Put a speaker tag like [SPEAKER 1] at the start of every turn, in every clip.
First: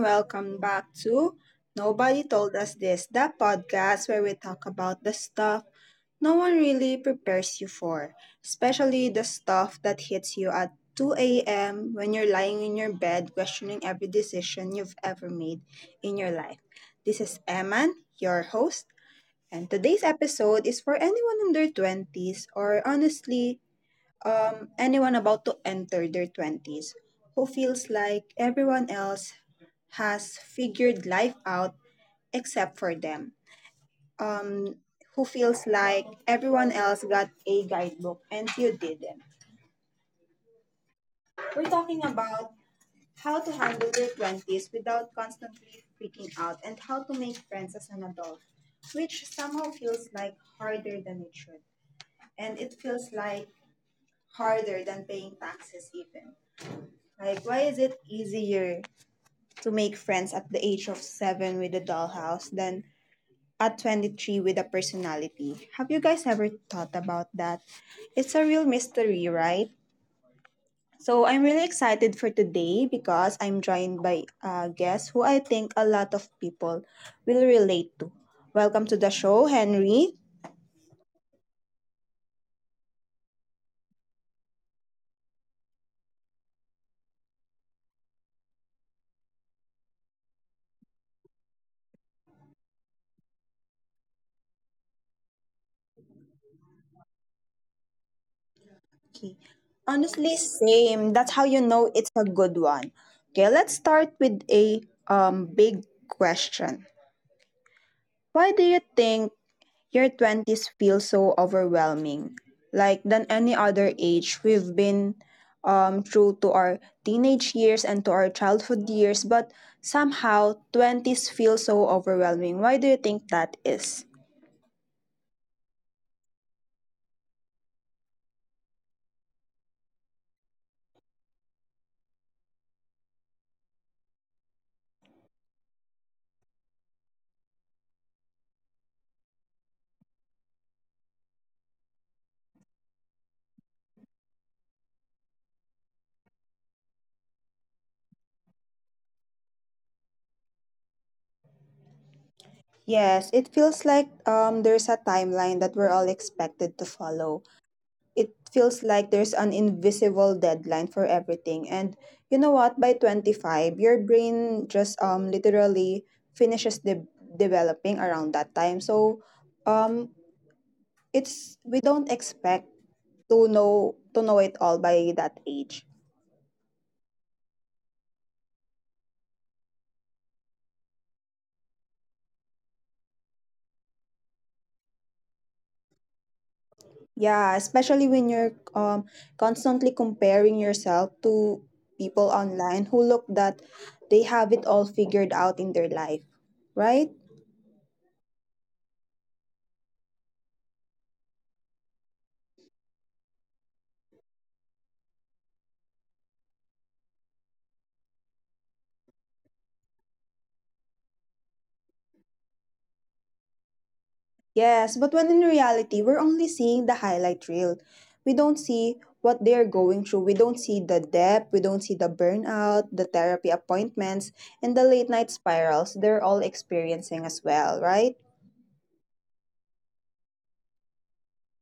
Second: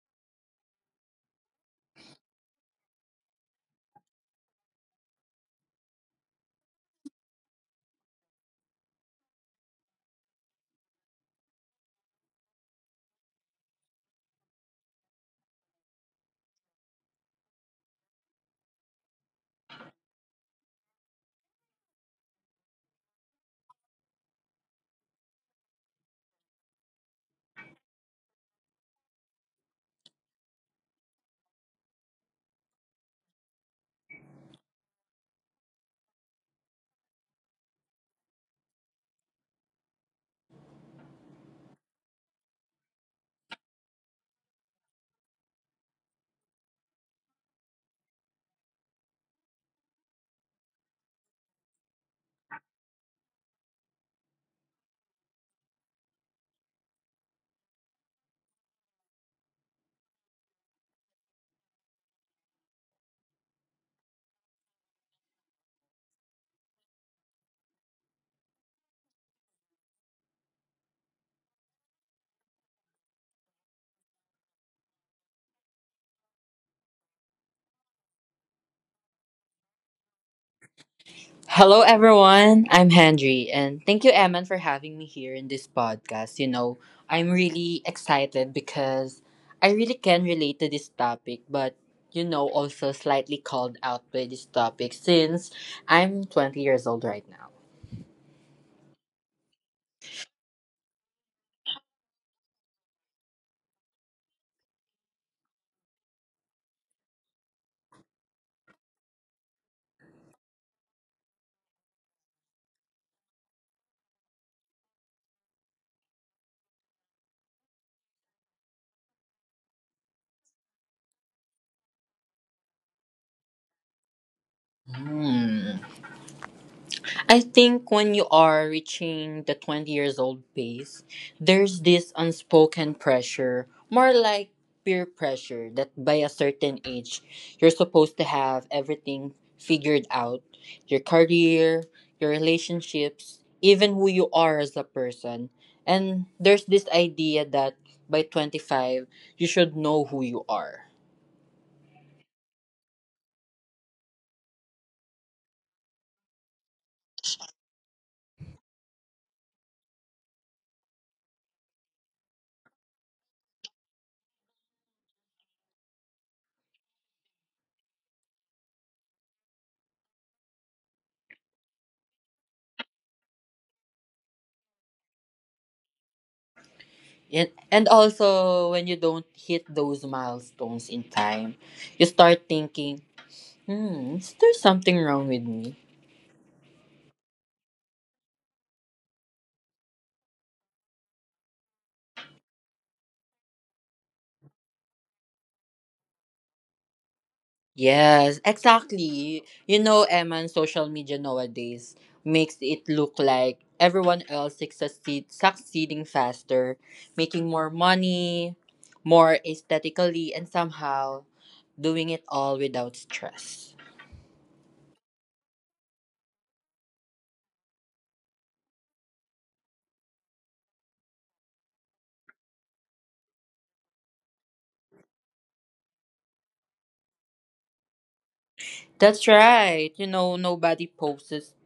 [SPEAKER 1] welcome back to Nobody Told Us This, the podcast where we talk about the stuff no one really prepares you for, especially the stuff that hits you at 2 a.m. when you're lying in your bed questioning every decision you've ever made in your life. This is Eman, your host, and today's episode is for anyone in their 20s or honestly anyone about to enter their 20s who feels like everyone else has figured life out except for them. Um, who feels like everyone else got a guidebook and you didn't. We're talking about how to handle their 20s without constantly freaking out and how to make friends as an adult, which somehow feels like harder than it should. And it feels like harder than paying taxes, even. Like, why is it easier to make friends at the age of seven with a dollhouse than at 23 with a personality? Have you guys ever thought about that? It's a real mystery, right? So, I'm really excited for today because I'm joined by a guest who I think a lot of people will relate to. Welcome to the show, Henry.
[SPEAKER 2] Hello, everyone. I'm Henry, and thank you, Eman, for having me here in this podcast. I'm really excited because I really can relate to this topic, but also slightly called out by this topic since I'm 20 years old right now.
[SPEAKER 1] Okay. Honestly, same. That's how you know it's a good one. Okay, let's start with a big question. Why do you think your 20s feel so overwhelming? Like than any other age, we've been through to our teenage years and to our childhood years, but somehow 20s feel so overwhelming. Why do you think that is?
[SPEAKER 2] Hmm. I think when you are reaching the 20 years old phase, there's this unspoken pressure, more like peer pressure, that by a certain age, you're supposed to have everything figured out your career, your relationships, even who you are as a person. And there's this idea that by 25, you should know who you are.
[SPEAKER 1] Yes, it feels like there's a timeline that we're all expected to follow. It feels like there's an invisible deadline for everything. And you know what? By 25, your brain just literally finishes developing around that time. So um it's we don't expect to know it all by that age.
[SPEAKER 2] And also, when you don't hit those milestones in time, you start thinking, hmm, is there something wrong with me?
[SPEAKER 1] Yeah, especially when you're constantly comparing yourself to people online who look that they have it all figured out in their life, right?
[SPEAKER 2] Yes, exactly. You know, Eman, social media nowadays makes it look like everyone else is succeeding faster, making more money, more aesthetically, and somehow doing it all without stress.
[SPEAKER 1] Yes, but when in reality, we're only seeing the highlight reel. We don't see what they're going through. We don't see the depth. We don't see the burnout, the therapy appointments, and the late night spirals they're all experiencing as well, right?
[SPEAKER 2] That's right. You know, nobody posts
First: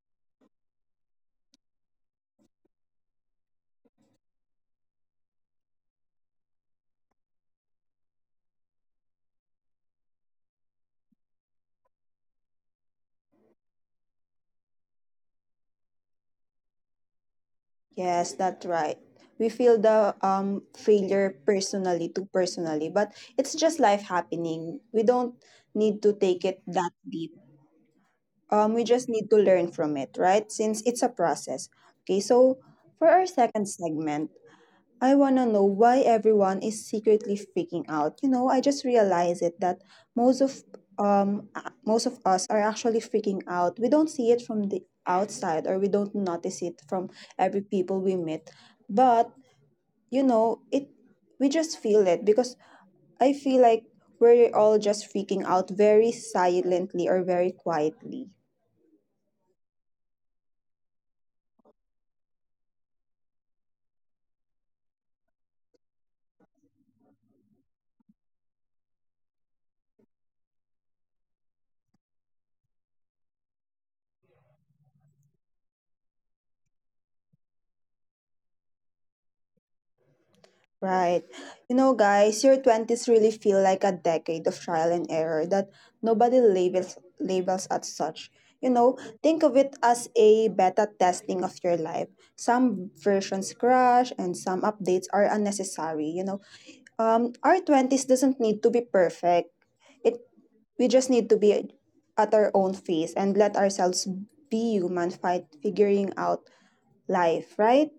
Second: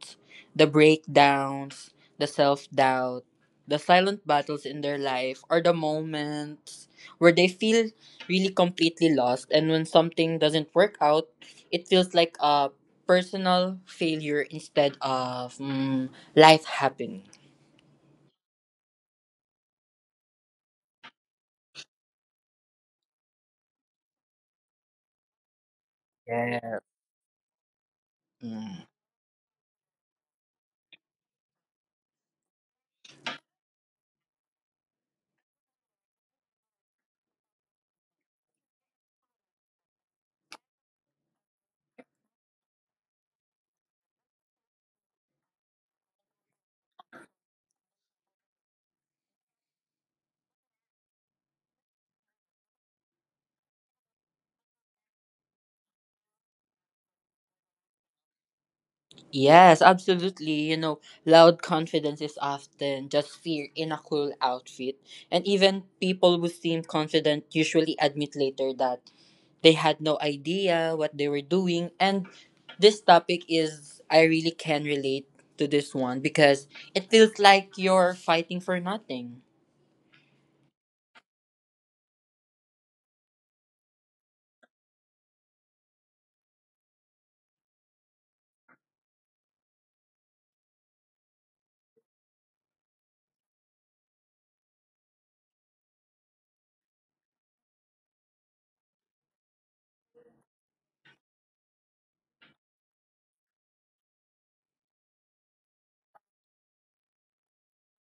[SPEAKER 2] the breakdowns, the self doubt, the silent battles in their life, or the moments where they feel really completely lost. And when something doesn't work out, it feels like a personal failure instead of life happening.
[SPEAKER 1] Yes, that's right. We feel the failure personally, too personally, but it's just life happening. We don't need to take it
[SPEAKER 2] Yeah.
[SPEAKER 1] that deep. We
[SPEAKER 2] Mm.
[SPEAKER 1] just need to learn from it, right? Since it's a process. Okay, so for our second segment, I wanna know why everyone is secretly freaking out. You know, I just realized it that most of most of us are actually freaking out. We don't see it from the outside or we don't notice it from every people we meet. But, you know, it we just feel it because I feel like we're all just freaking out very silently or very quietly.
[SPEAKER 2] Yes, absolutely. You know, loud confidence is often just fear in a cool outfit. And even people who seem confident usually admit later that they had no idea what they were doing. And this I really can relate to this one because it feels like you're fighting for nothing.
[SPEAKER 1] Right. You know, guys, your 20s really feel like a decade of trial and error that nobody labels as such. You know, think of it as a beta testing of your life. Some versions crash and some updates are unnecessary, you know. Our 20s doesn't need to be perfect. It we just need to be at our own pace and let ourselves be human fight figuring out life, right?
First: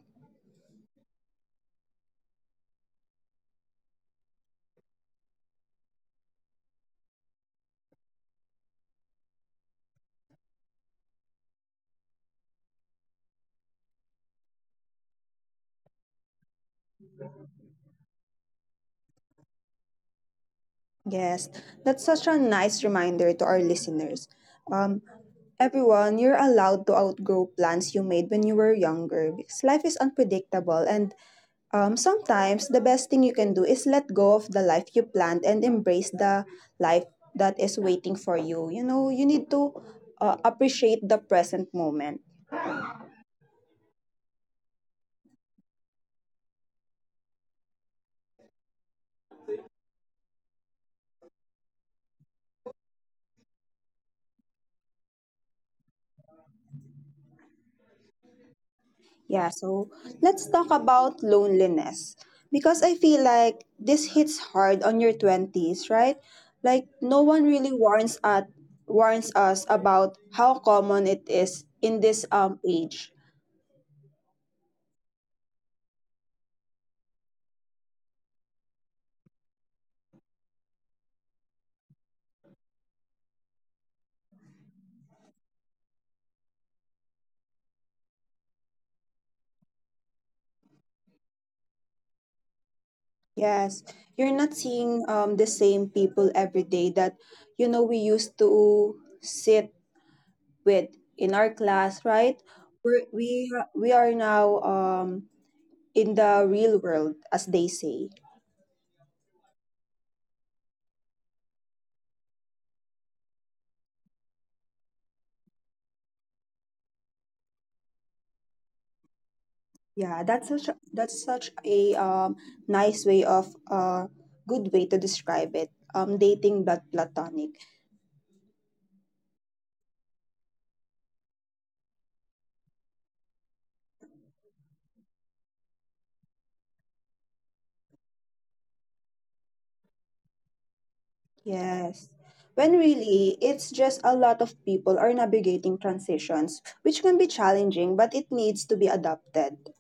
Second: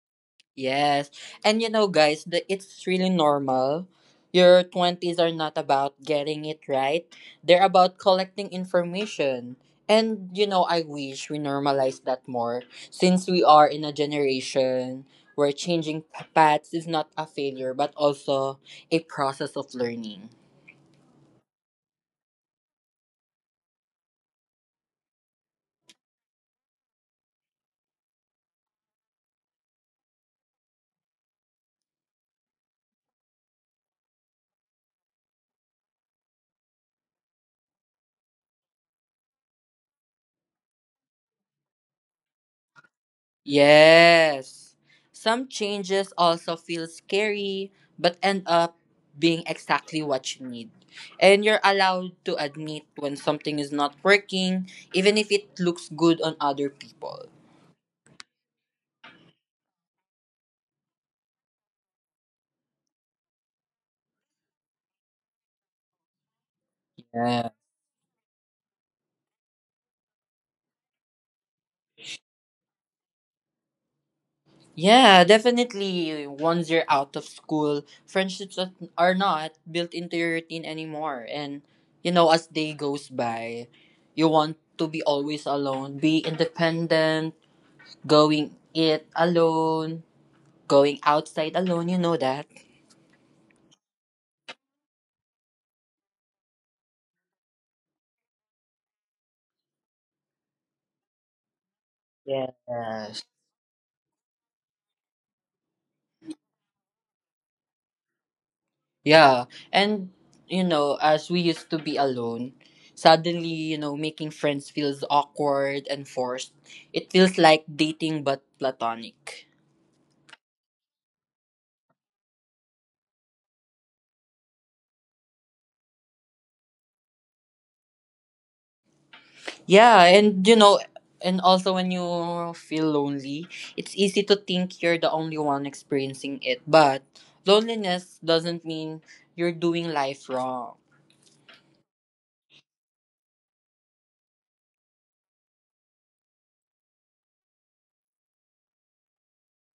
[SPEAKER 2] Yes. And you know, guys, it's really normal. Your 20s are not about getting it right, they're about collecting information. And you know, I wish we normalize that more since we are in a generation where changing paths is not a failure but also a process of learning.
[SPEAKER 1] Yes, that's such a nice reminder to our listeners. Um, Everyone, you're allowed to outgrow plans you made when you were younger because life is unpredictable, and sometimes the best thing you can do is let go of the life you planned and embrace the life that is waiting for you. You know, you need to appreciate the present moment.
[SPEAKER 2] Yes. Some changes also feel scary, but end up being exactly what you need. And you're allowed to admit when something is not working, even if it looks good on other people.
[SPEAKER 1] Yeah, so let's talk about loneliness because I feel like this hits hard on your 20s, right? Like no one
[SPEAKER 2] Yeah.
[SPEAKER 1] really warns us about how common it is in this age.
[SPEAKER 2] Yeah, definitely. Once you're out of school, friendships are not built into your routine anymore. And, you know, as day goes by, you want to be always alone, be independent, going it alone going outside alone, you know that.
[SPEAKER 1] Yes, you're not seeing the same people every day that you know we used to sit with in our class, right? We're,
[SPEAKER 2] Yes.
[SPEAKER 1] we we are now in the real world as they say.
[SPEAKER 2] Yeah. And you know, as we used to be alone, suddenly, you know, making friends feels awkward and forced. It feels like dating but platonic.
[SPEAKER 1] Yeah, that's such a nice way of good way to describe it. Dating but platonic.
[SPEAKER 2] Yeah, and and also when you feel lonely, it's easy to think you're the only one experiencing it, but loneliness doesn't mean you're doing life wrong.
[SPEAKER 1] Yes. When really, it's just a lot of people are navigating transitions, which can be challenging, but it needs to be adapted.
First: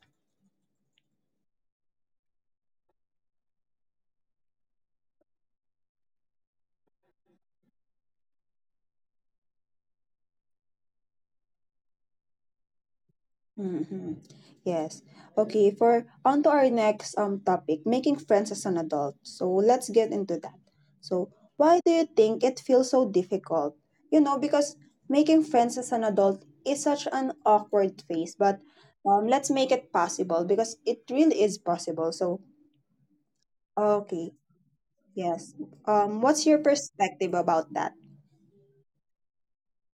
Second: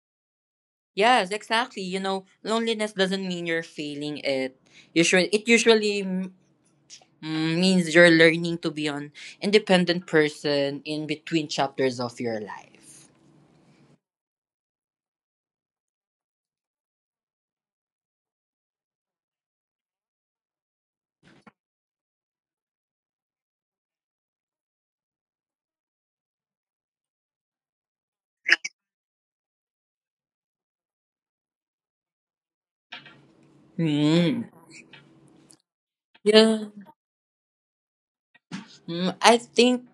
[SPEAKER 2] Yes, exactly. You know, loneliness doesn't mean you're failing it. Usually, it usually means you're learning to be an independent person in between chapters of your life.
[SPEAKER 1] Mm-hmm. Yes. Okay, for on to our next topic, making friends as an adult. So let's get into that. So why do you think it feels so difficult? You know, because making friends as an adult is such an awkward phase, but let's make it possible because it really is possible. So okay,
[SPEAKER 2] Mm.
[SPEAKER 1] yes. What's your
[SPEAKER 2] Yeah.
[SPEAKER 1] perspective about that?
[SPEAKER 2] Mm, I think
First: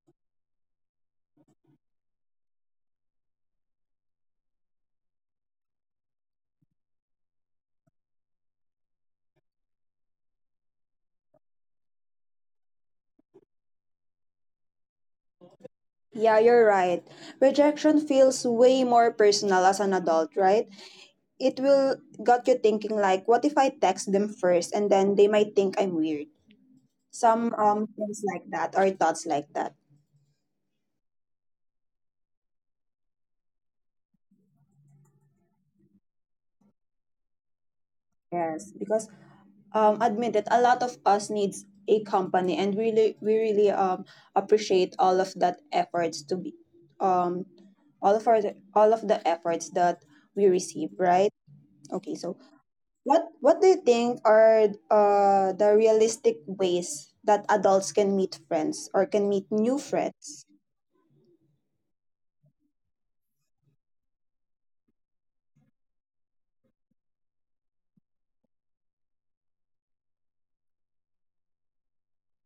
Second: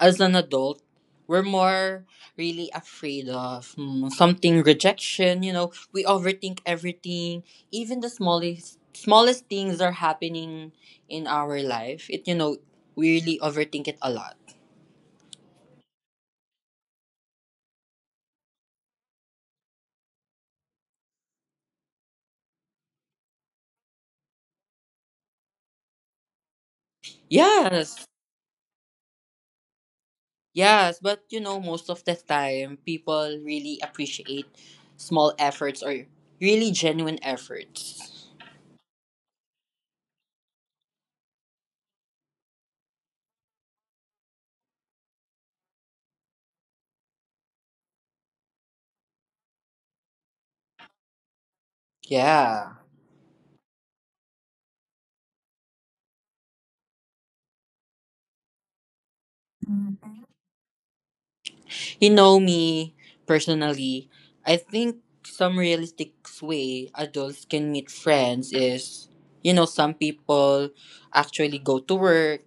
[SPEAKER 2] as an adult, we're more really afraid of something rejection. You know, we overthink everything, even the smallest things are happening in our life. It you know We really overthink it a lot.
[SPEAKER 1] Yeah, you're right. Rejection feels way more personal as an adult, right? It will got you thinking like, what if I text them first and then they might think I'm weird, some
[SPEAKER 2] Yes,
[SPEAKER 1] things like that or thoughts like that.
[SPEAKER 2] yes, but you know, most of the time, people really appreciate small efforts or really genuine efforts.
[SPEAKER 1] Yes because admit it, a lot of us needs a company and really we really appreciate all of that efforts to be um all of our all of the efforts that we receive, right? Okay, so
[SPEAKER 2] Yeah.
[SPEAKER 1] what do you think are the realistic ways that adults can meet friends or can meet new friends?
[SPEAKER 2] You know me personally, I think some realistic way adults can meet friends is, you know, some people actually go to work.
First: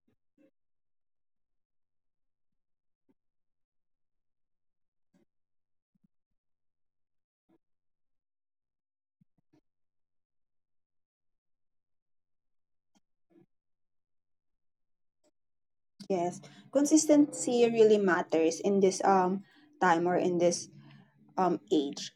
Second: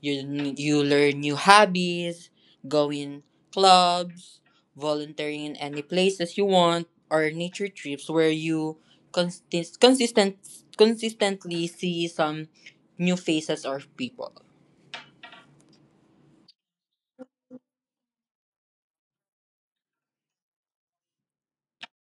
[SPEAKER 2] You learn new hobbies, going clubs, volunteering in any places you want, or nature trips where you consist- consistent consistently see some new faces or people.
[SPEAKER 1] Yes, consistency really matters in this time or in this age.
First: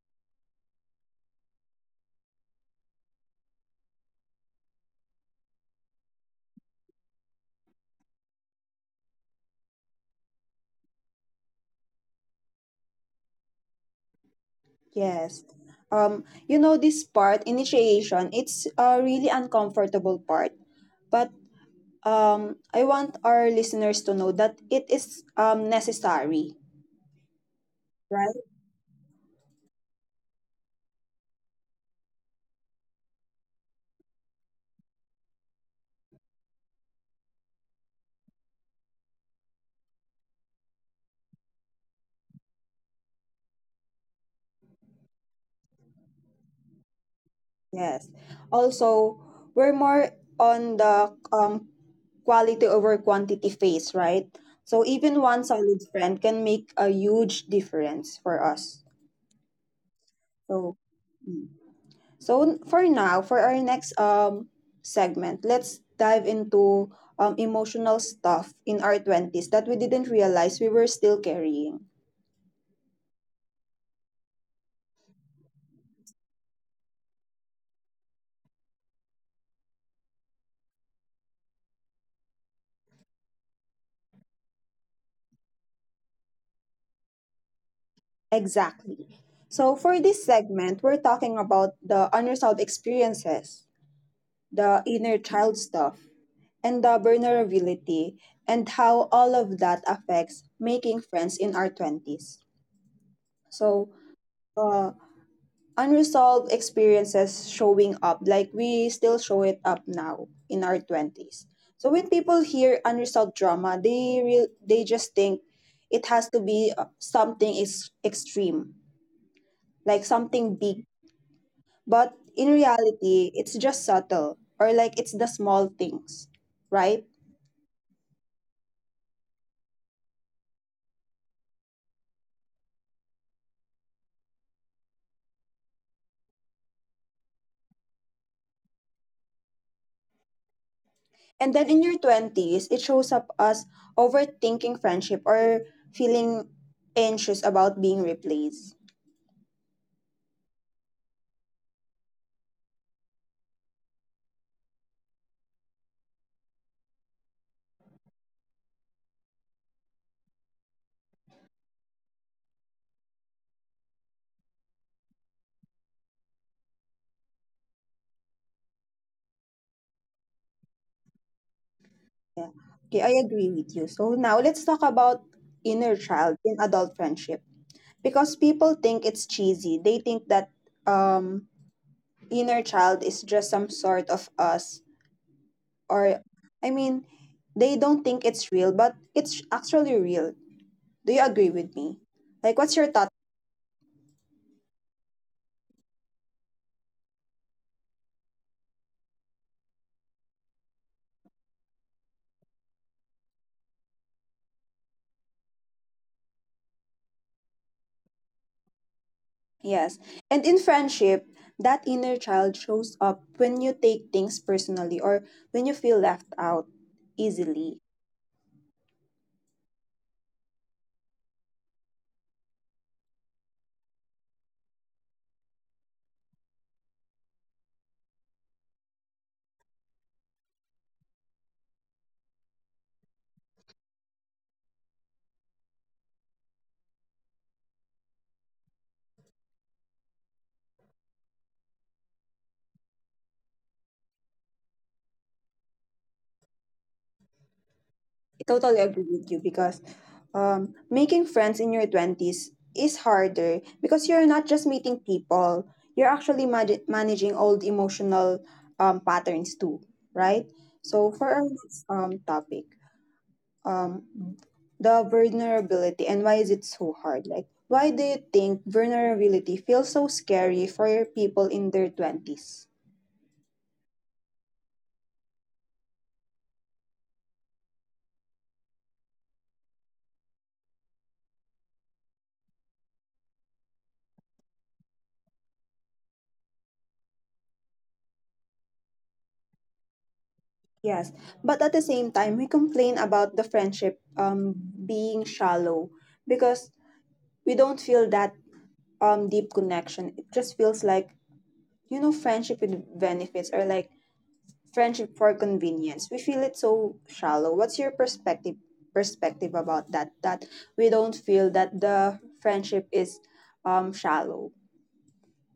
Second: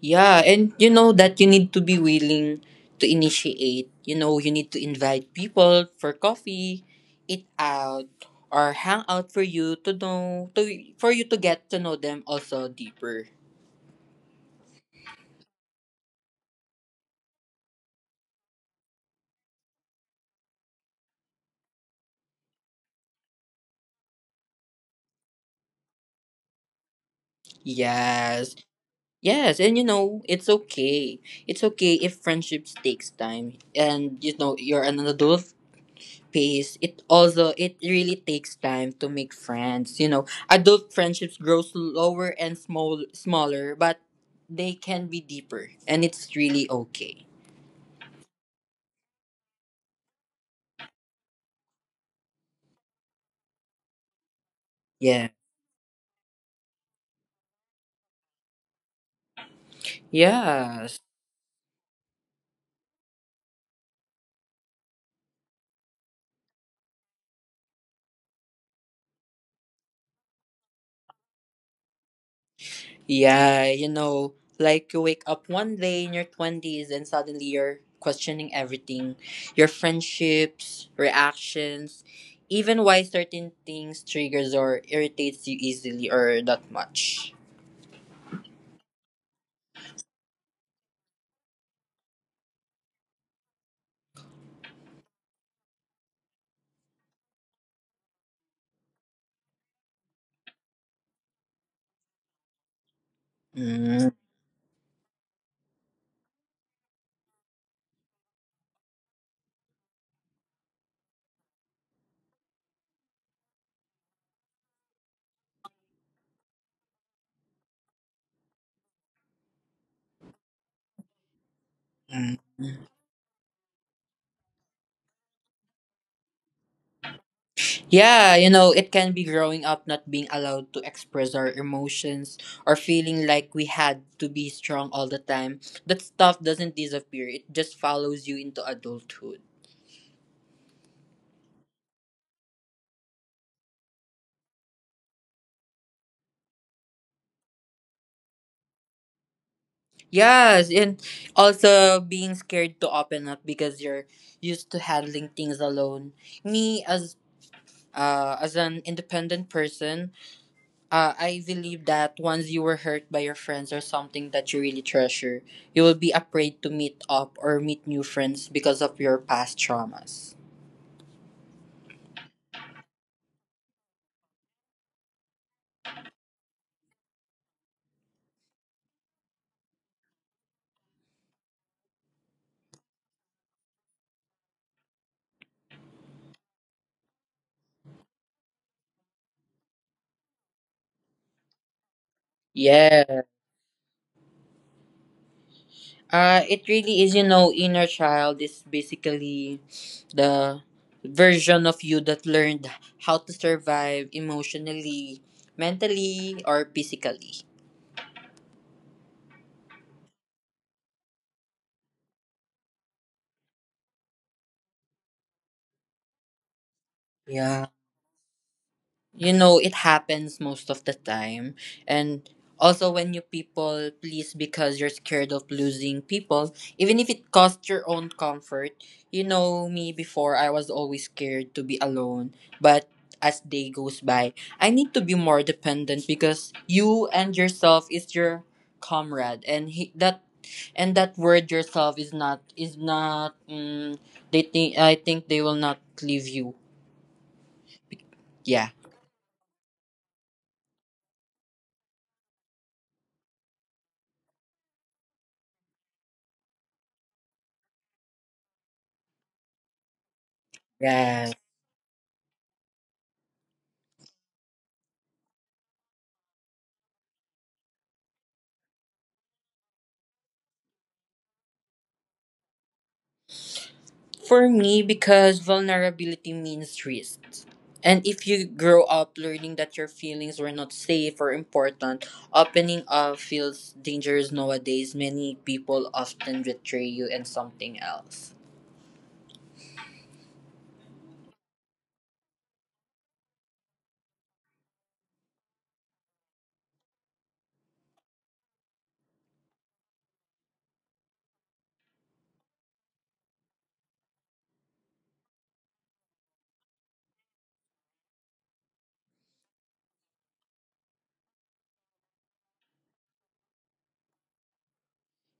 [SPEAKER 2] Yeah, and you know that you need to be willing to initiate. You know, you need to invite people for coffee, eat out, or hang out for you to get to know them also deeper.
[SPEAKER 1] Yes. You know this part initiation, it's a really uncomfortable part, but I want our listeners to know that it is necessary, right?
[SPEAKER 2] Yes. Yes, and you know, it's okay. It's okay if friendships takes time and you know, you're an adult pace. It really takes time to make friends. You know, adult friendships grow slower and smaller, but they can be deeper and it's really okay.
[SPEAKER 1] Yes. Also, we're more on the quality over quantity phase, right? So even
[SPEAKER 2] Yeah.
[SPEAKER 1] one solid friend can make a huge difference for us. So,
[SPEAKER 2] Yeah.
[SPEAKER 1] mm. So for now, for our next segment, let's dive into emotional stuff in our 20s that we didn't realize we were still carrying.
[SPEAKER 2] Yeah, you know, like you wake up one day in your 20s and suddenly you're questioning everything your friendships, reactions, even why certain things triggers or irritates you easily or that much.
[SPEAKER 1] Exactly. So for this segment, we're talking about the unresolved experiences, the inner child stuff, and the vulnerability and how all of that affects making friends in our 20s. So,
[SPEAKER 2] Mm.
[SPEAKER 1] uh, unresolved experiences showing up, like we still show it up now in our 20s. So when people hear unresolved drama, they just think it has to be something is extreme, like something big, but in reality it's just subtle, or like it's the small things, right?
[SPEAKER 2] Yeah, you know, it can be growing up not being allowed to express our emotions or feeling like we had to be strong all the time. That stuff doesn't disappear, it just follows you into adulthood.
[SPEAKER 1] And then in your 20s it shows up as overthinking friendship or feeling anxious about being replaced.
[SPEAKER 2] Yes, and also being scared to open up because you're used to handling things alone. Me as an independent person, I believe that once you were hurt by your friends or something that you really treasure, you will be afraid to meet up or meet new friends because of your past traumas.
[SPEAKER 1] Yeah. Okay, I agree with you. So now let's talk about inner child in adult friendship. Because people think it's cheesy. They think that um inner child is just some sort of us, or I mean, they don't think it's real, but it's actually real. Do you agree with me? Like what's your thought?
[SPEAKER 2] Yes. It really is. You know, inner child is basically the version of you that learned how to survive emotionally, mentally, or physically.
[SPEAKER 1] Yes. And in friendship, that inner child shows up when you take things personally or when you feel left out
[SPEAKER 2] Yeah.
[SPEAKER 1] easily.
[SPEAKER 2] You know it happens most of the time, and also when you people please because you're scared of losing people even if it costs your own comfort. You know me before, I was always scared to be alone, but as day goes by, I need to be more dependent because you and yourself is your comrade. That and that word yourself is not they think I think they will not leave you.
[SPEAKER 1] I
[SPEAKER 2] Yeah.
[SPEAKER 1] totally agree with you because making friends in your 20s is harder because you're not just meeting people, you're actually managing old emotional patterns too, right? So, for our
[SPEAKER 2] Right.
[SPEAKER 1] next topic, um, the vulnerability and why is it so hard? Like, why do you think vulnerability feels so scary for people in their 20s?
[SPEAKER 2] For me, because vulnerability means risks, and if you grow up learning that your feelings were not safe or important, opening up feels dangerous nowadays. Many people often betray you and something else.
[SPEAKER 1] Yes, but at the same time, we complain about the friendship being shallow because we don't feel that deep connection. It just feels like, you know, friendship with benefits or like friendship for convenience. We feel it so shallow. What's your perspective about that? That we don't feel that the friendship is shallow.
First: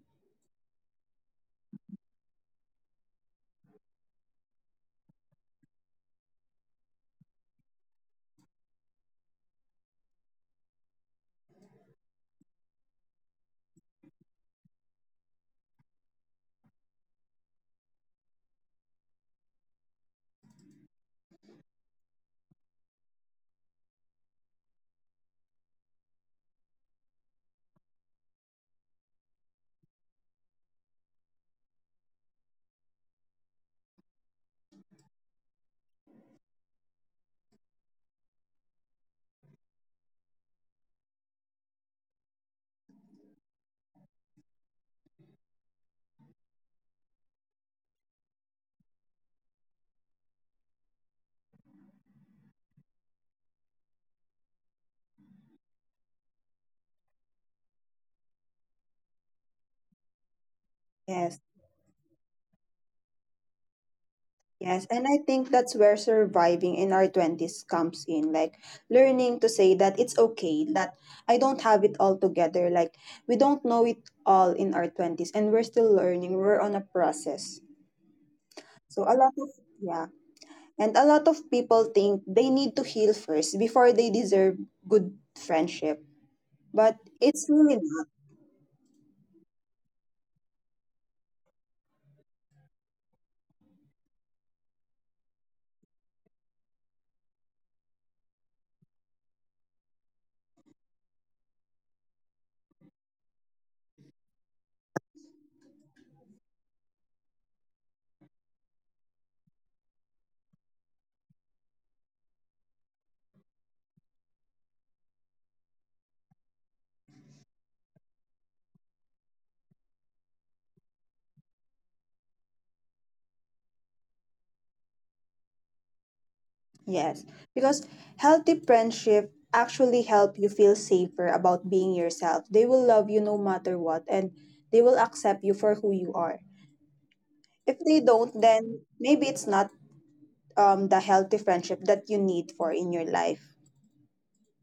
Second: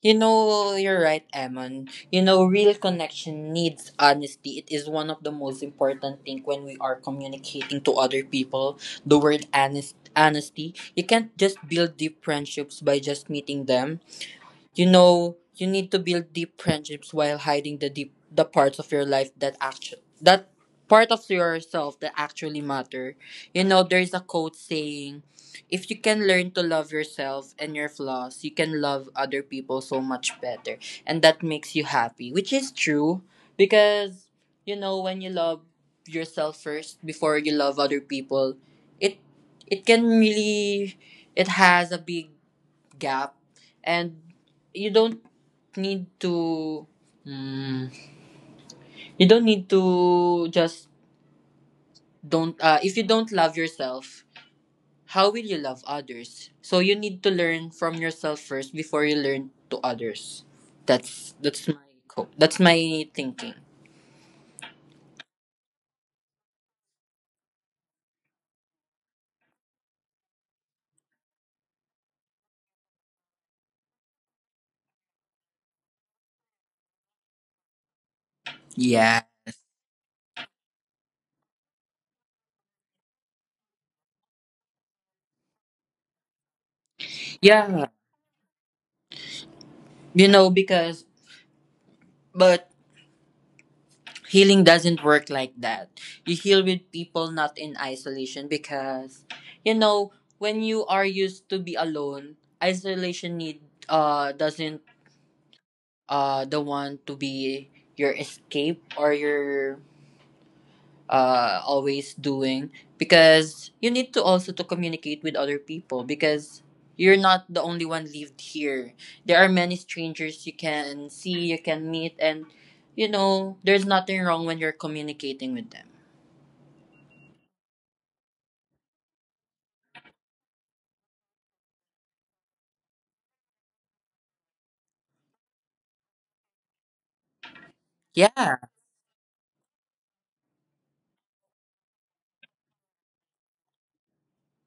[SPEAKER 2] You know, you're right, Emon. You know, real connection needs honesty. It is one of the most important thing when we are communicating to other people. The word honest, honesty. You can't just build deep friendships by just meeting them. You know, you need to build deep friendships while hiding the parts of your life that actually that part of yourself that actually matter. You know, there's a quote saying, "If you can learn to love yourself and your flaws, you can love other people so much better, and that makes you happy." Which is true because you know when you love yourself first before you love other people, it it can really, it has a big gap, and you don't need to mm, you don't need to just don't if you don't love yourself, how will you love others? So you need to learn from yourself first before you learn to others.
[SPEAKER 1] Yes.
[SPEAKER 2] That's my thinking.
[SPEAKER 1] Yes, and I think that's where surviving in our 20s comes in. Like learning to say that it's okay, that I don't have it all together. Like we don't know it all in our 20s and we're still learning. We're on a process. So a
[SPEAKER 2] Yeah.
[SPEAKER 1] lot of, yeah, and a lot of people think they need to heal first before they deserve good friendship. But it's really
[SPEAKER 2] Yeah,
[SPEAKER 1] not.
[SPEAKER 2] you know because but healing doesn't work like that. You heal with people, not in isolation, because you know when you are used to be alone, isolation need doesn't the one to be your escape or your always doing, because you need to also to communicate with other people because you're not the only one lived here. There are many strangers you can see, you can meet, and you know there's nothing wrong when you're communicating with them.
[SPEAKER 1] Yes, because healthy friendship actually help you feel safer about being yourself. They will love you no matter what and they will accept you for who you are. If they don't,
[SPEAKER 2] Yeah,
[SPEAKER 1] then maybe it's not the healthy friendship that you need for in your life.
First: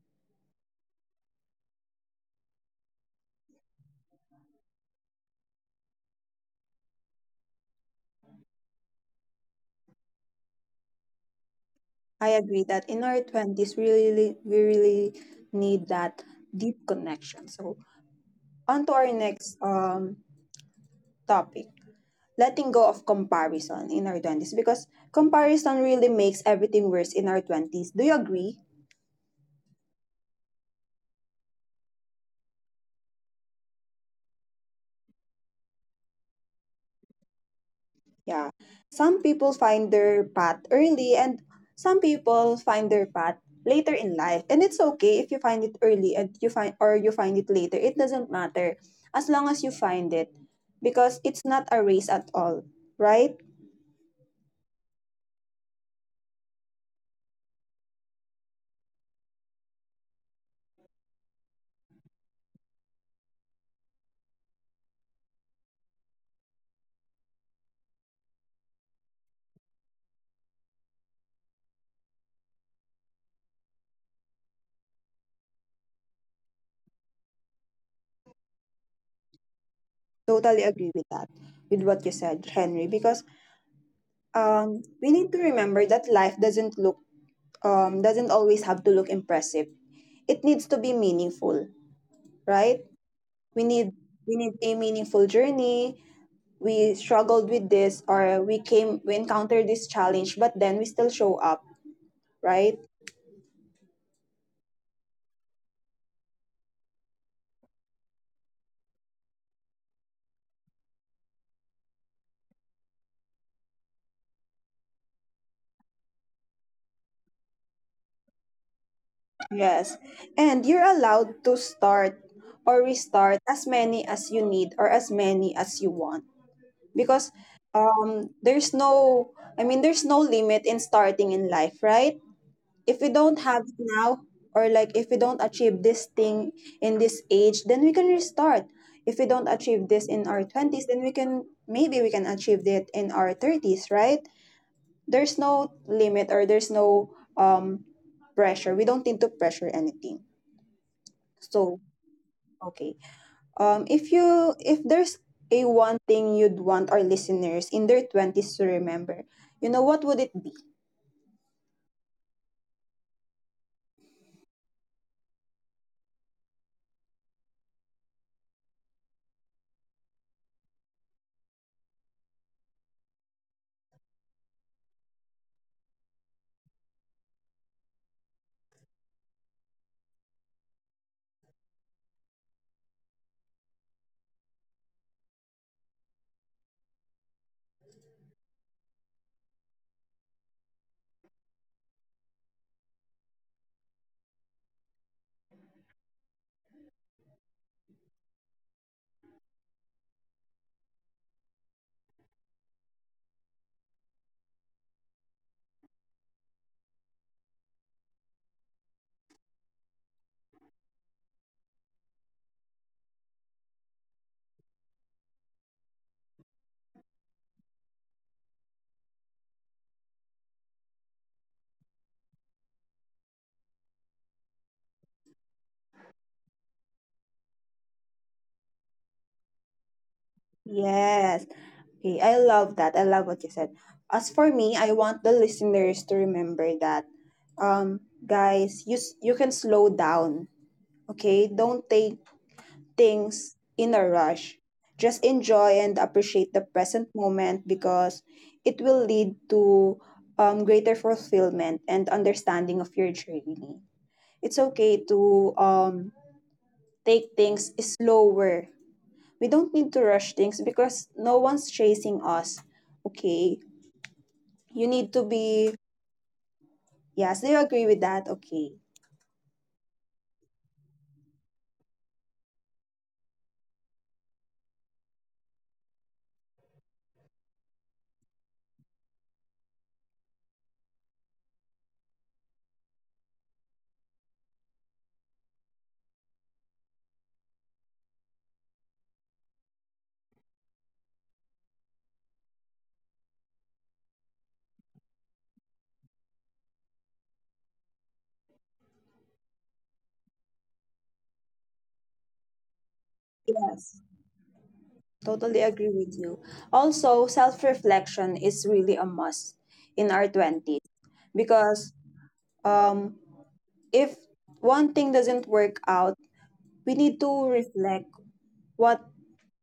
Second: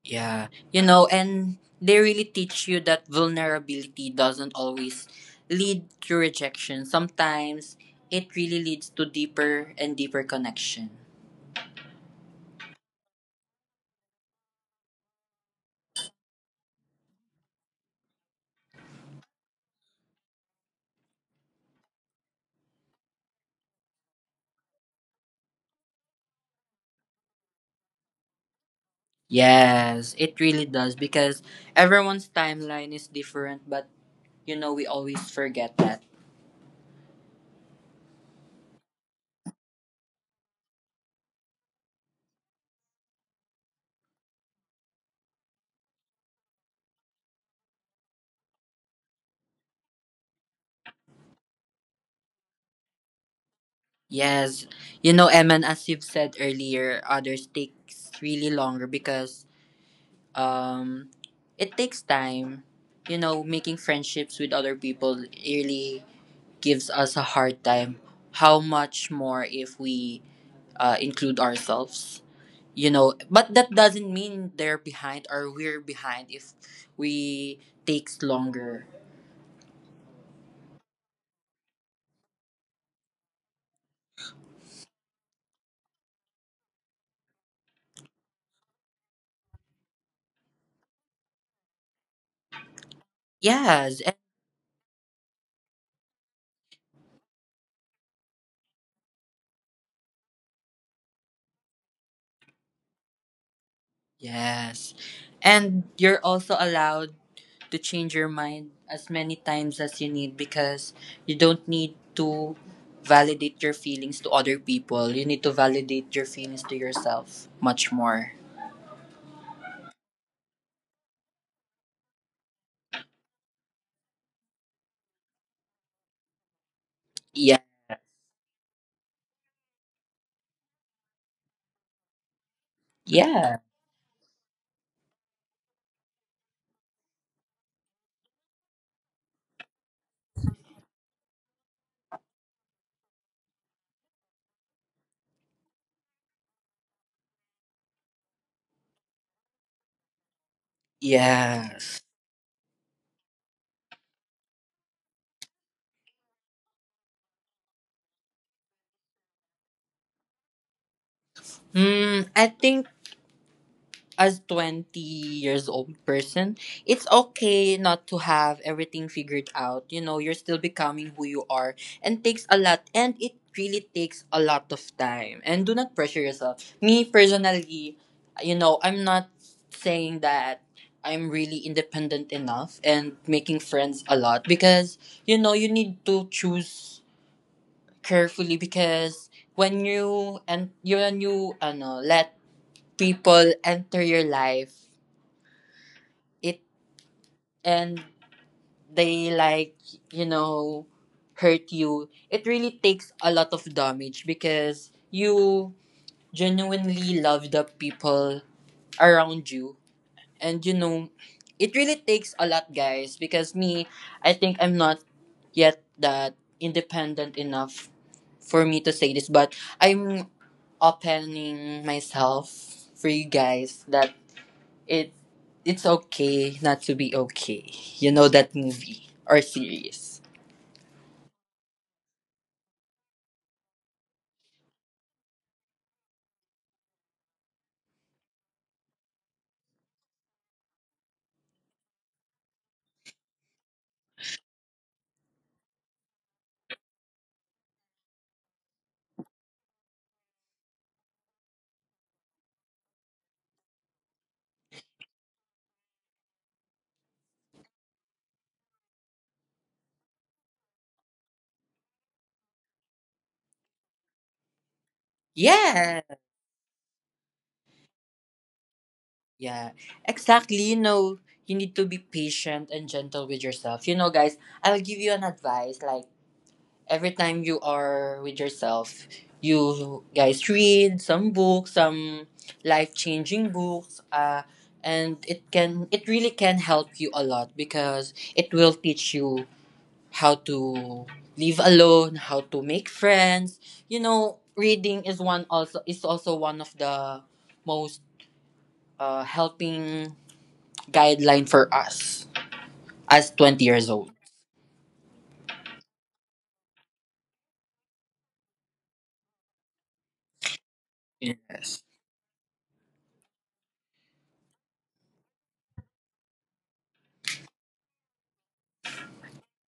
[SPEAKER 2] yeah. You know, and they really teach you that vulnerability doesn't always lead to rejection. Sometimes it really leads to deeper and deeper connection.
[SPEAKER 1] I agree that in our 20s we really need that deep connection. So, on to our next topic, letting go of comparison in our 20s, because comparison really makes everything worse in our 20s. Do you agree?
[SPEAKER 2] Yes, it really does because everyone's timeline is different, but you know, we always forget that.
[SPEAKER 1] Yeah, some people find their path early and some people find their path later in life, and it's okay if you find it early and you find or you find it later. It doesn't matter, as long as you find it, because it's not a race at all, right?
[SPEAKER 2] Yes, you know, Eman, as you've said earlier, others takes really longer because um, it takes time. You know, making friendships with other people really gives us a hard time. How much more if we include ourselves? You know, but that doesn't mean they're behind or we're behind if we takes longer.
[SPEAKER 1] Totally agree with that, with what you said, Henry, because we need to remember that life doesn't look doesn't always have to look impressive. It needs to be meaningful, right? We need
[SPEAKER 2] Yes, and
[SPEAKER 1] we need a meaningful journey. We struggled with this, or we encountered this challenge, but then we still show up, right?
[SPEAKER 2] yes. And you're also allowed to change your mind as many times as you need because you don't need to validate your feelings to other people. You need to validate your feelings to yourself much more.
[SPEAKER 1] Yes, and you're allowed to start or restart as many as you need or as many as you want because
[SPEAKER 2] Yeah.
[SPEAKER 1] there's no there's no limit in starting in life, right? If we don't
[SPEAKER 2] Yeah.
[SPEAKER 1] have it now, or like if we don't achieve this thing in this age, then we can restart. If we don't achieve this in our 20s, then we can achieve that in our 30s, right? There's no limit, or there's no um pressure. We don't need to pressure anything. So,
[SPEAKER 2] Yes.
[SPEAKER 1] okay, if you if there's a one thing you'd want our listeners in their 20s to remember, you know, what would it be?
[SPEAKER 2] Hmm, I think as 20 years old person, it's okay not to have everything figured out. You know, you're still becoming who you are and takes a lot and it really takes a lot of time. And do not pressure yourself. Me personally, you know, I'm not saying that I'm really independent enough and making friends a lot because you know, you need to choose carefully because when you ano, let people enter your life it and they like you know hurt you, it really takes a lot of damage because you genuinely love the people around you, and you know it really takes a lot, guys, because me, I think I'm not yet that independent enough for me to say this, but I'm opening myself for you guys that It it's okay not to be okay. You know that movie or series.
[SPEAKER 1] Yes. Okay, I love that. I love what you said. As for me, I want the listeners to remember that um guys, you can slow down. Okay? Don't take things in a rush. Just enjoy and appreciate the present moment, because it will lead to greater fulfillment and understanding of your journey. It's okay to take things slower. We don't need to rush things, because no one's chasing us. Okay. You need to be,
[SPEAKER 2] Yeah.
[SPEAKER 1] yes, do you agree with that? Okay.
[SPEAKER 2] Yeah. Exactly. You know, you need to be patient and gentle with yourself. You know, guys, I'll give you an advice. Like every time you are with yourself, you guys read some books, some life changing books, and it really can help you a lot because it will teach you how to live alone, how to make friends. You know, reading is also one of the most helping guideline for us as 20 years old.
[SPEAKER 1] Yes, totally agree with you. Also, self reflection is really a must in our 20s,
[SPEAKER 2] Yes.
[SPEAKER 1] because um, if one thing doesn't work out, we need to reflect, what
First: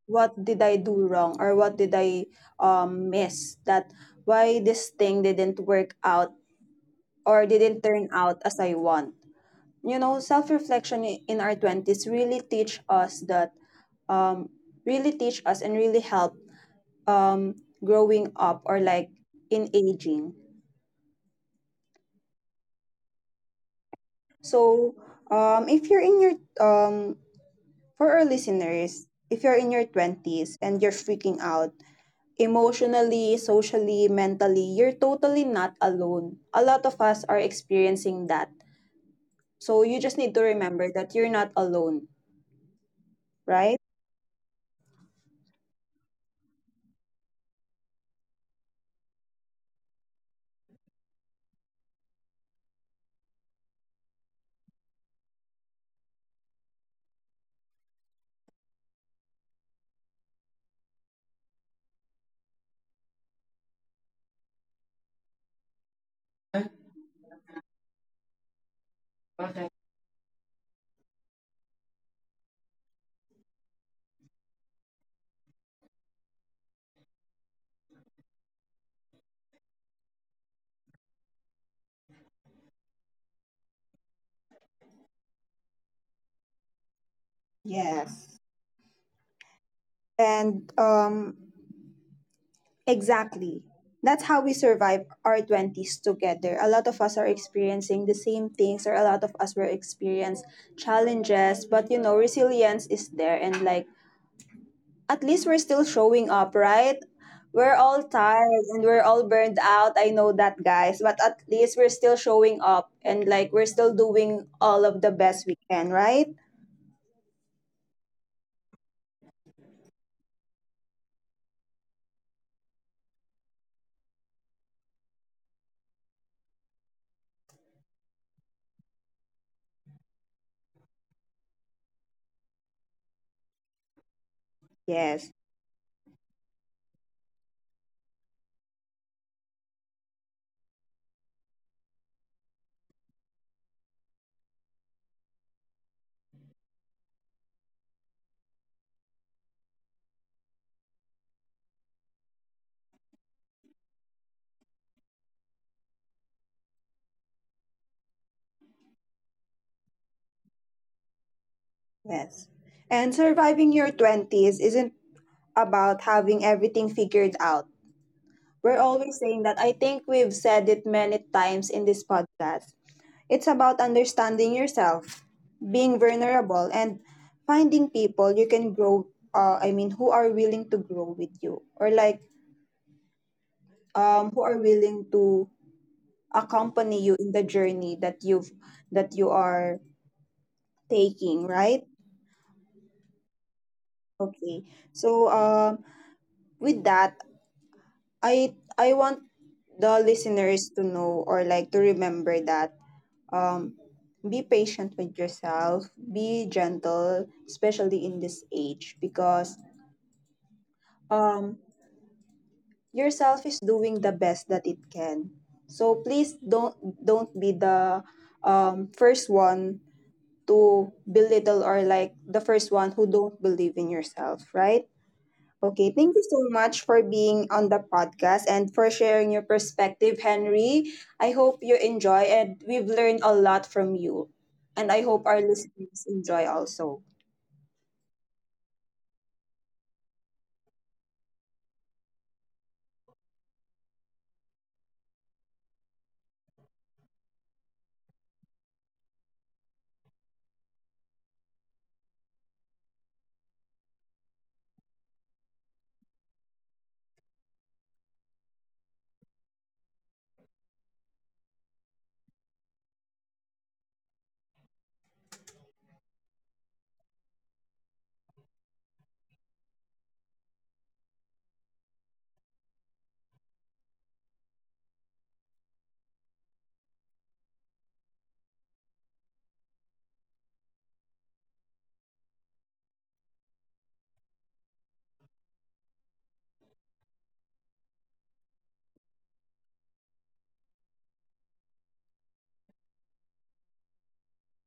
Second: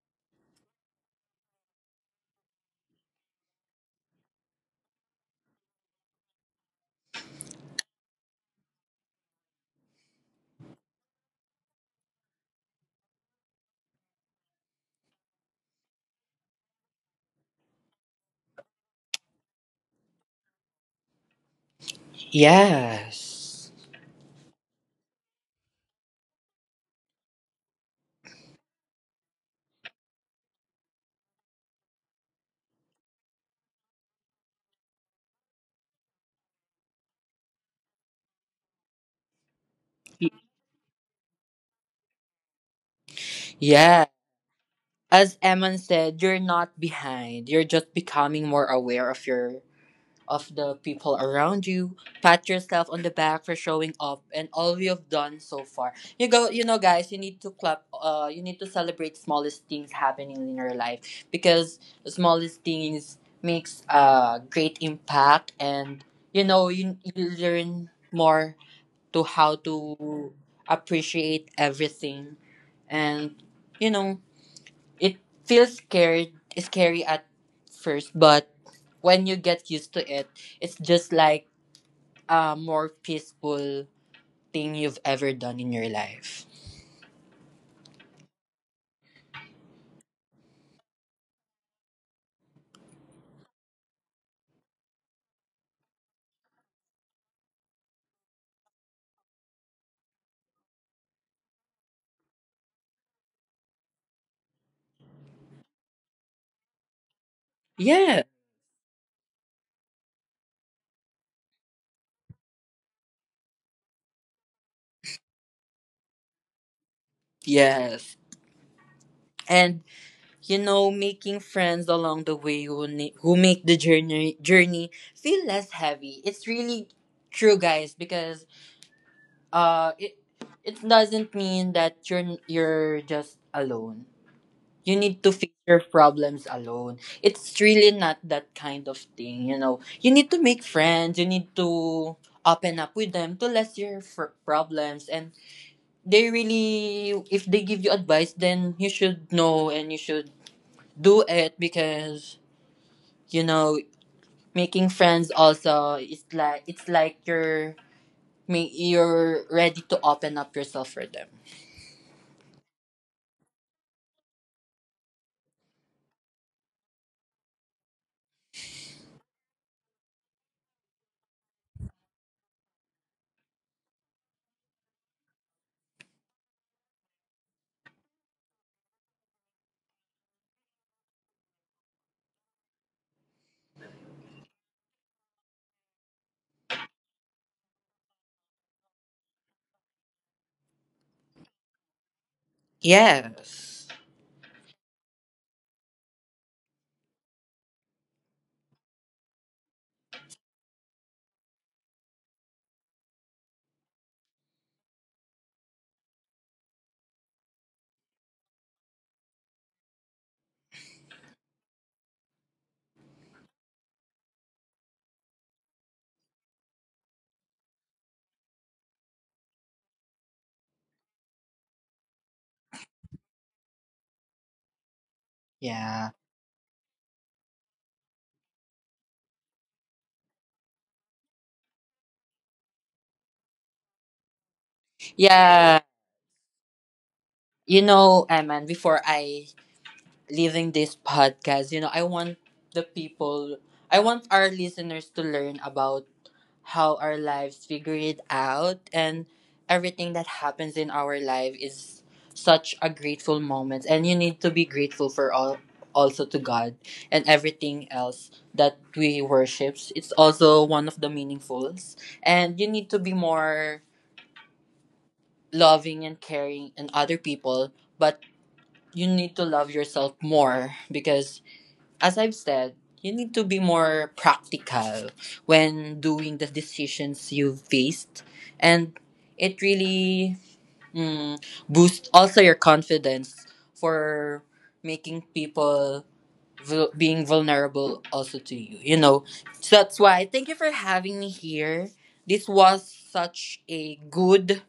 [SPEAKER 1] what did I do wrong, or what did I miss, that why this thing didn't work out, or didn't turn out as I want. You know, in our 20s really teach us that, um, really teach us and really help, um, growing up, or like, in aging.
[SPEAKER 2] Yes.
[SPEAKER 1] So, if you're in your um, for our listeners, if you're in your 20s and you're freaking out emotionally, socially, mentally, you're totally not alone, a lot of us are experiencing that, so you just need to remember that you're not alone, right?
[SPEAKER 2] Yeah. As Eman said, you're not behind. You're just becoming more aware of your of the people around you. Pat yourself on the back for showing up and all you've done so far. You go, you know, guys, you need to clap. You need to celebrate smallest things happening in your life because the smallest things makes a great impact, and you know, you learn more to how to appreciate everything, and you know, it feels scared scary at first, but when you get used to it, it's just like a more peaceful thing you've ever done in your life.
[SPEAKER 1] Yes. and Exactly. That's how we survive our 20s together. A lot of us are experiencing the same things, or a lot of us were experience challenges, but you know, resilience is there. And like, at least we're still showing up, right? We're all
[SPEAKER 2] Yeah.
[SPEAKER 1] tired and we're all burned out. I know that, guys, but at least we're still showing up and like we're still doing all of the best we can, right?
[SPEAKER 2] Yes. And you know, making friends along the way who make the journey feel less heavy. It's really true, guys, because uh, it it doesn't mean that you're just alone. You need
[SPEAKER 1] Yes,
[SPEAKER 2] to fix your problems alone. It's really not that kind of thing, you know. You need to make friends, you need to open up with them to less your problems, and they really if they give you advice then you should know and you should do it because you know making friends also is like it's like you're ready to open up yourself for them.
[SPEAKER 1] yes. And surviving your 20s isn't about having everything figured out. We're always saying that. I think we've said it many times in this podcast. It's about understanding yourself, being vulnerable, and finding people you can grow. I mean, who are willing to grow with you, or like, who are willing to accompany you in the journey that you've that you are taking. Right?
[SPEAKER 2] Yes.
[SPEAKER 1] Okay. So, with that, I want the listeners to know, or like, to remember that, um, be patient with yourself, be gentle, especially in this age, because um, yourself is doing the best that it can. So please don't be the first one to belittle, or like the first one who don't believe in yourself, right? Okay,
[SPEAKER 2] Yeah.
[SPEAKER 1] thank you so much for being on the podcast and for sharing your perspective, Henry. I hope you enjoy and we've learned a lot from you. And I hope our
[SPEAKER 2] Yeah.
[SPEAKER 1] listeners enjoy also.
[SPEAKER 2] You know, Eman, before I leaving this podcast, you know, the people, I want our listeners to learn about how our lives figure it out, and everything that happens in our life is such a grateful moment and you need to be grateful for all also to God and everything else that we worships. It's also one of the meaningfuls and you need to be more loving and caring and other people, but you need to love yourself more because as I've said, you need to be more practical when doing the decisions you've faced. And it really mm, boosts also your confidence for making people being vulnerable also to you. You know, so that's why thank you for having me here. This was such a good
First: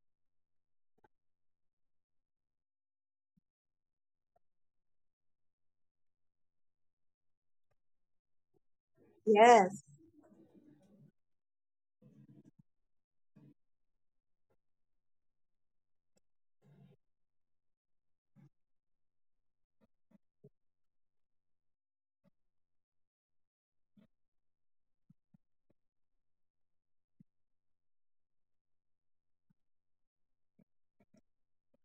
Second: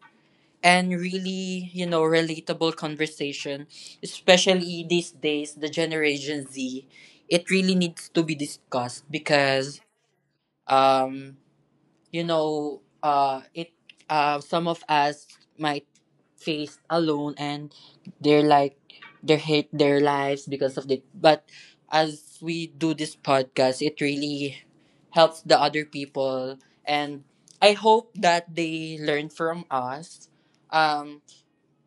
[SPEAKER 2] and really, you know, relatable conversation, especially these days, the Generation Z, it really needs to be discussed because,
[SPEAKER 1] Yes,
[SPEAKER 2] um, you know, some of us might face alone and they're like, they hate their lives because of it. But as we do this podcast, it really helps the other people. And I hope that they learn from us. Um,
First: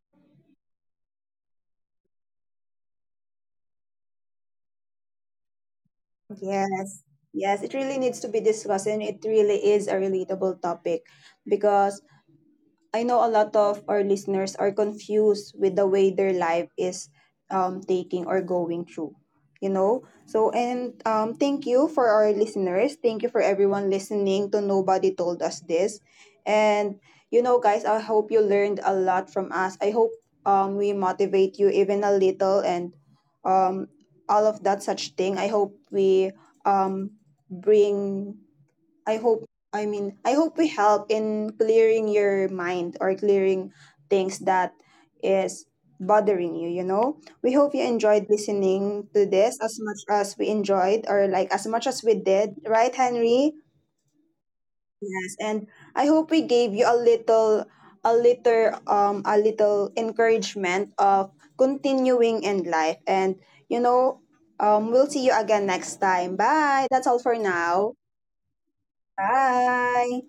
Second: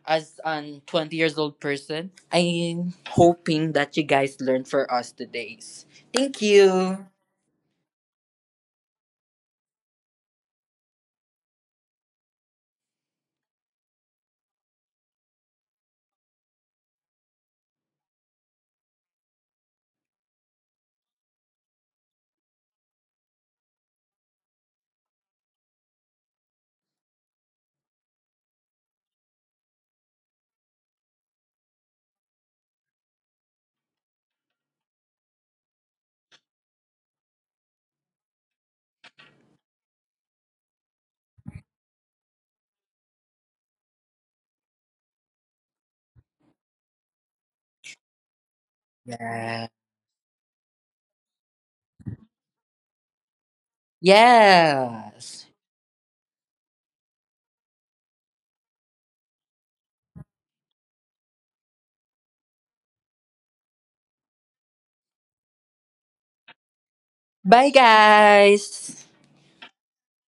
[SPEAKER 2] as an 20 years old person, I'm hoping that you guys learn for us today's. Thank
[SPEAKER 1] yes,
[SPEAKER 2] you.
[SPEAKER 1] yes. It really needs to be discussed, and it really is a relatable topic, because I know a lot of our listeners are confused with the way their life is taking or going through. You know? So, and thank you for our listeners. Thank you for everyone listening to Nobody Told Us This. And, you know, guys, I hope you learned a lot from us. I hope we motivate you even a little, and um, all of that such thing. I hope we um, bring I hope I hope we help in clearing your mind, or clearing things that is bothering you, you know. We hope you enjoyed listening to this
[SPEAKER 2] Yeah.
[SPEAKER 1] as much as we enjoyed, or like as much as we did, right Henry? Yes,
[SPEAKER 2] Yes.
[SPEAKER 1] and I hope we gave you a little a little encouragement of continuing in life, and you know, we'll see you again next time. Bye. That's all for
[SPEAKER 2] Bye
[SPEAKER 1] now.
[SPEAKER 2] guys.
[SPEAKER 1] Bye.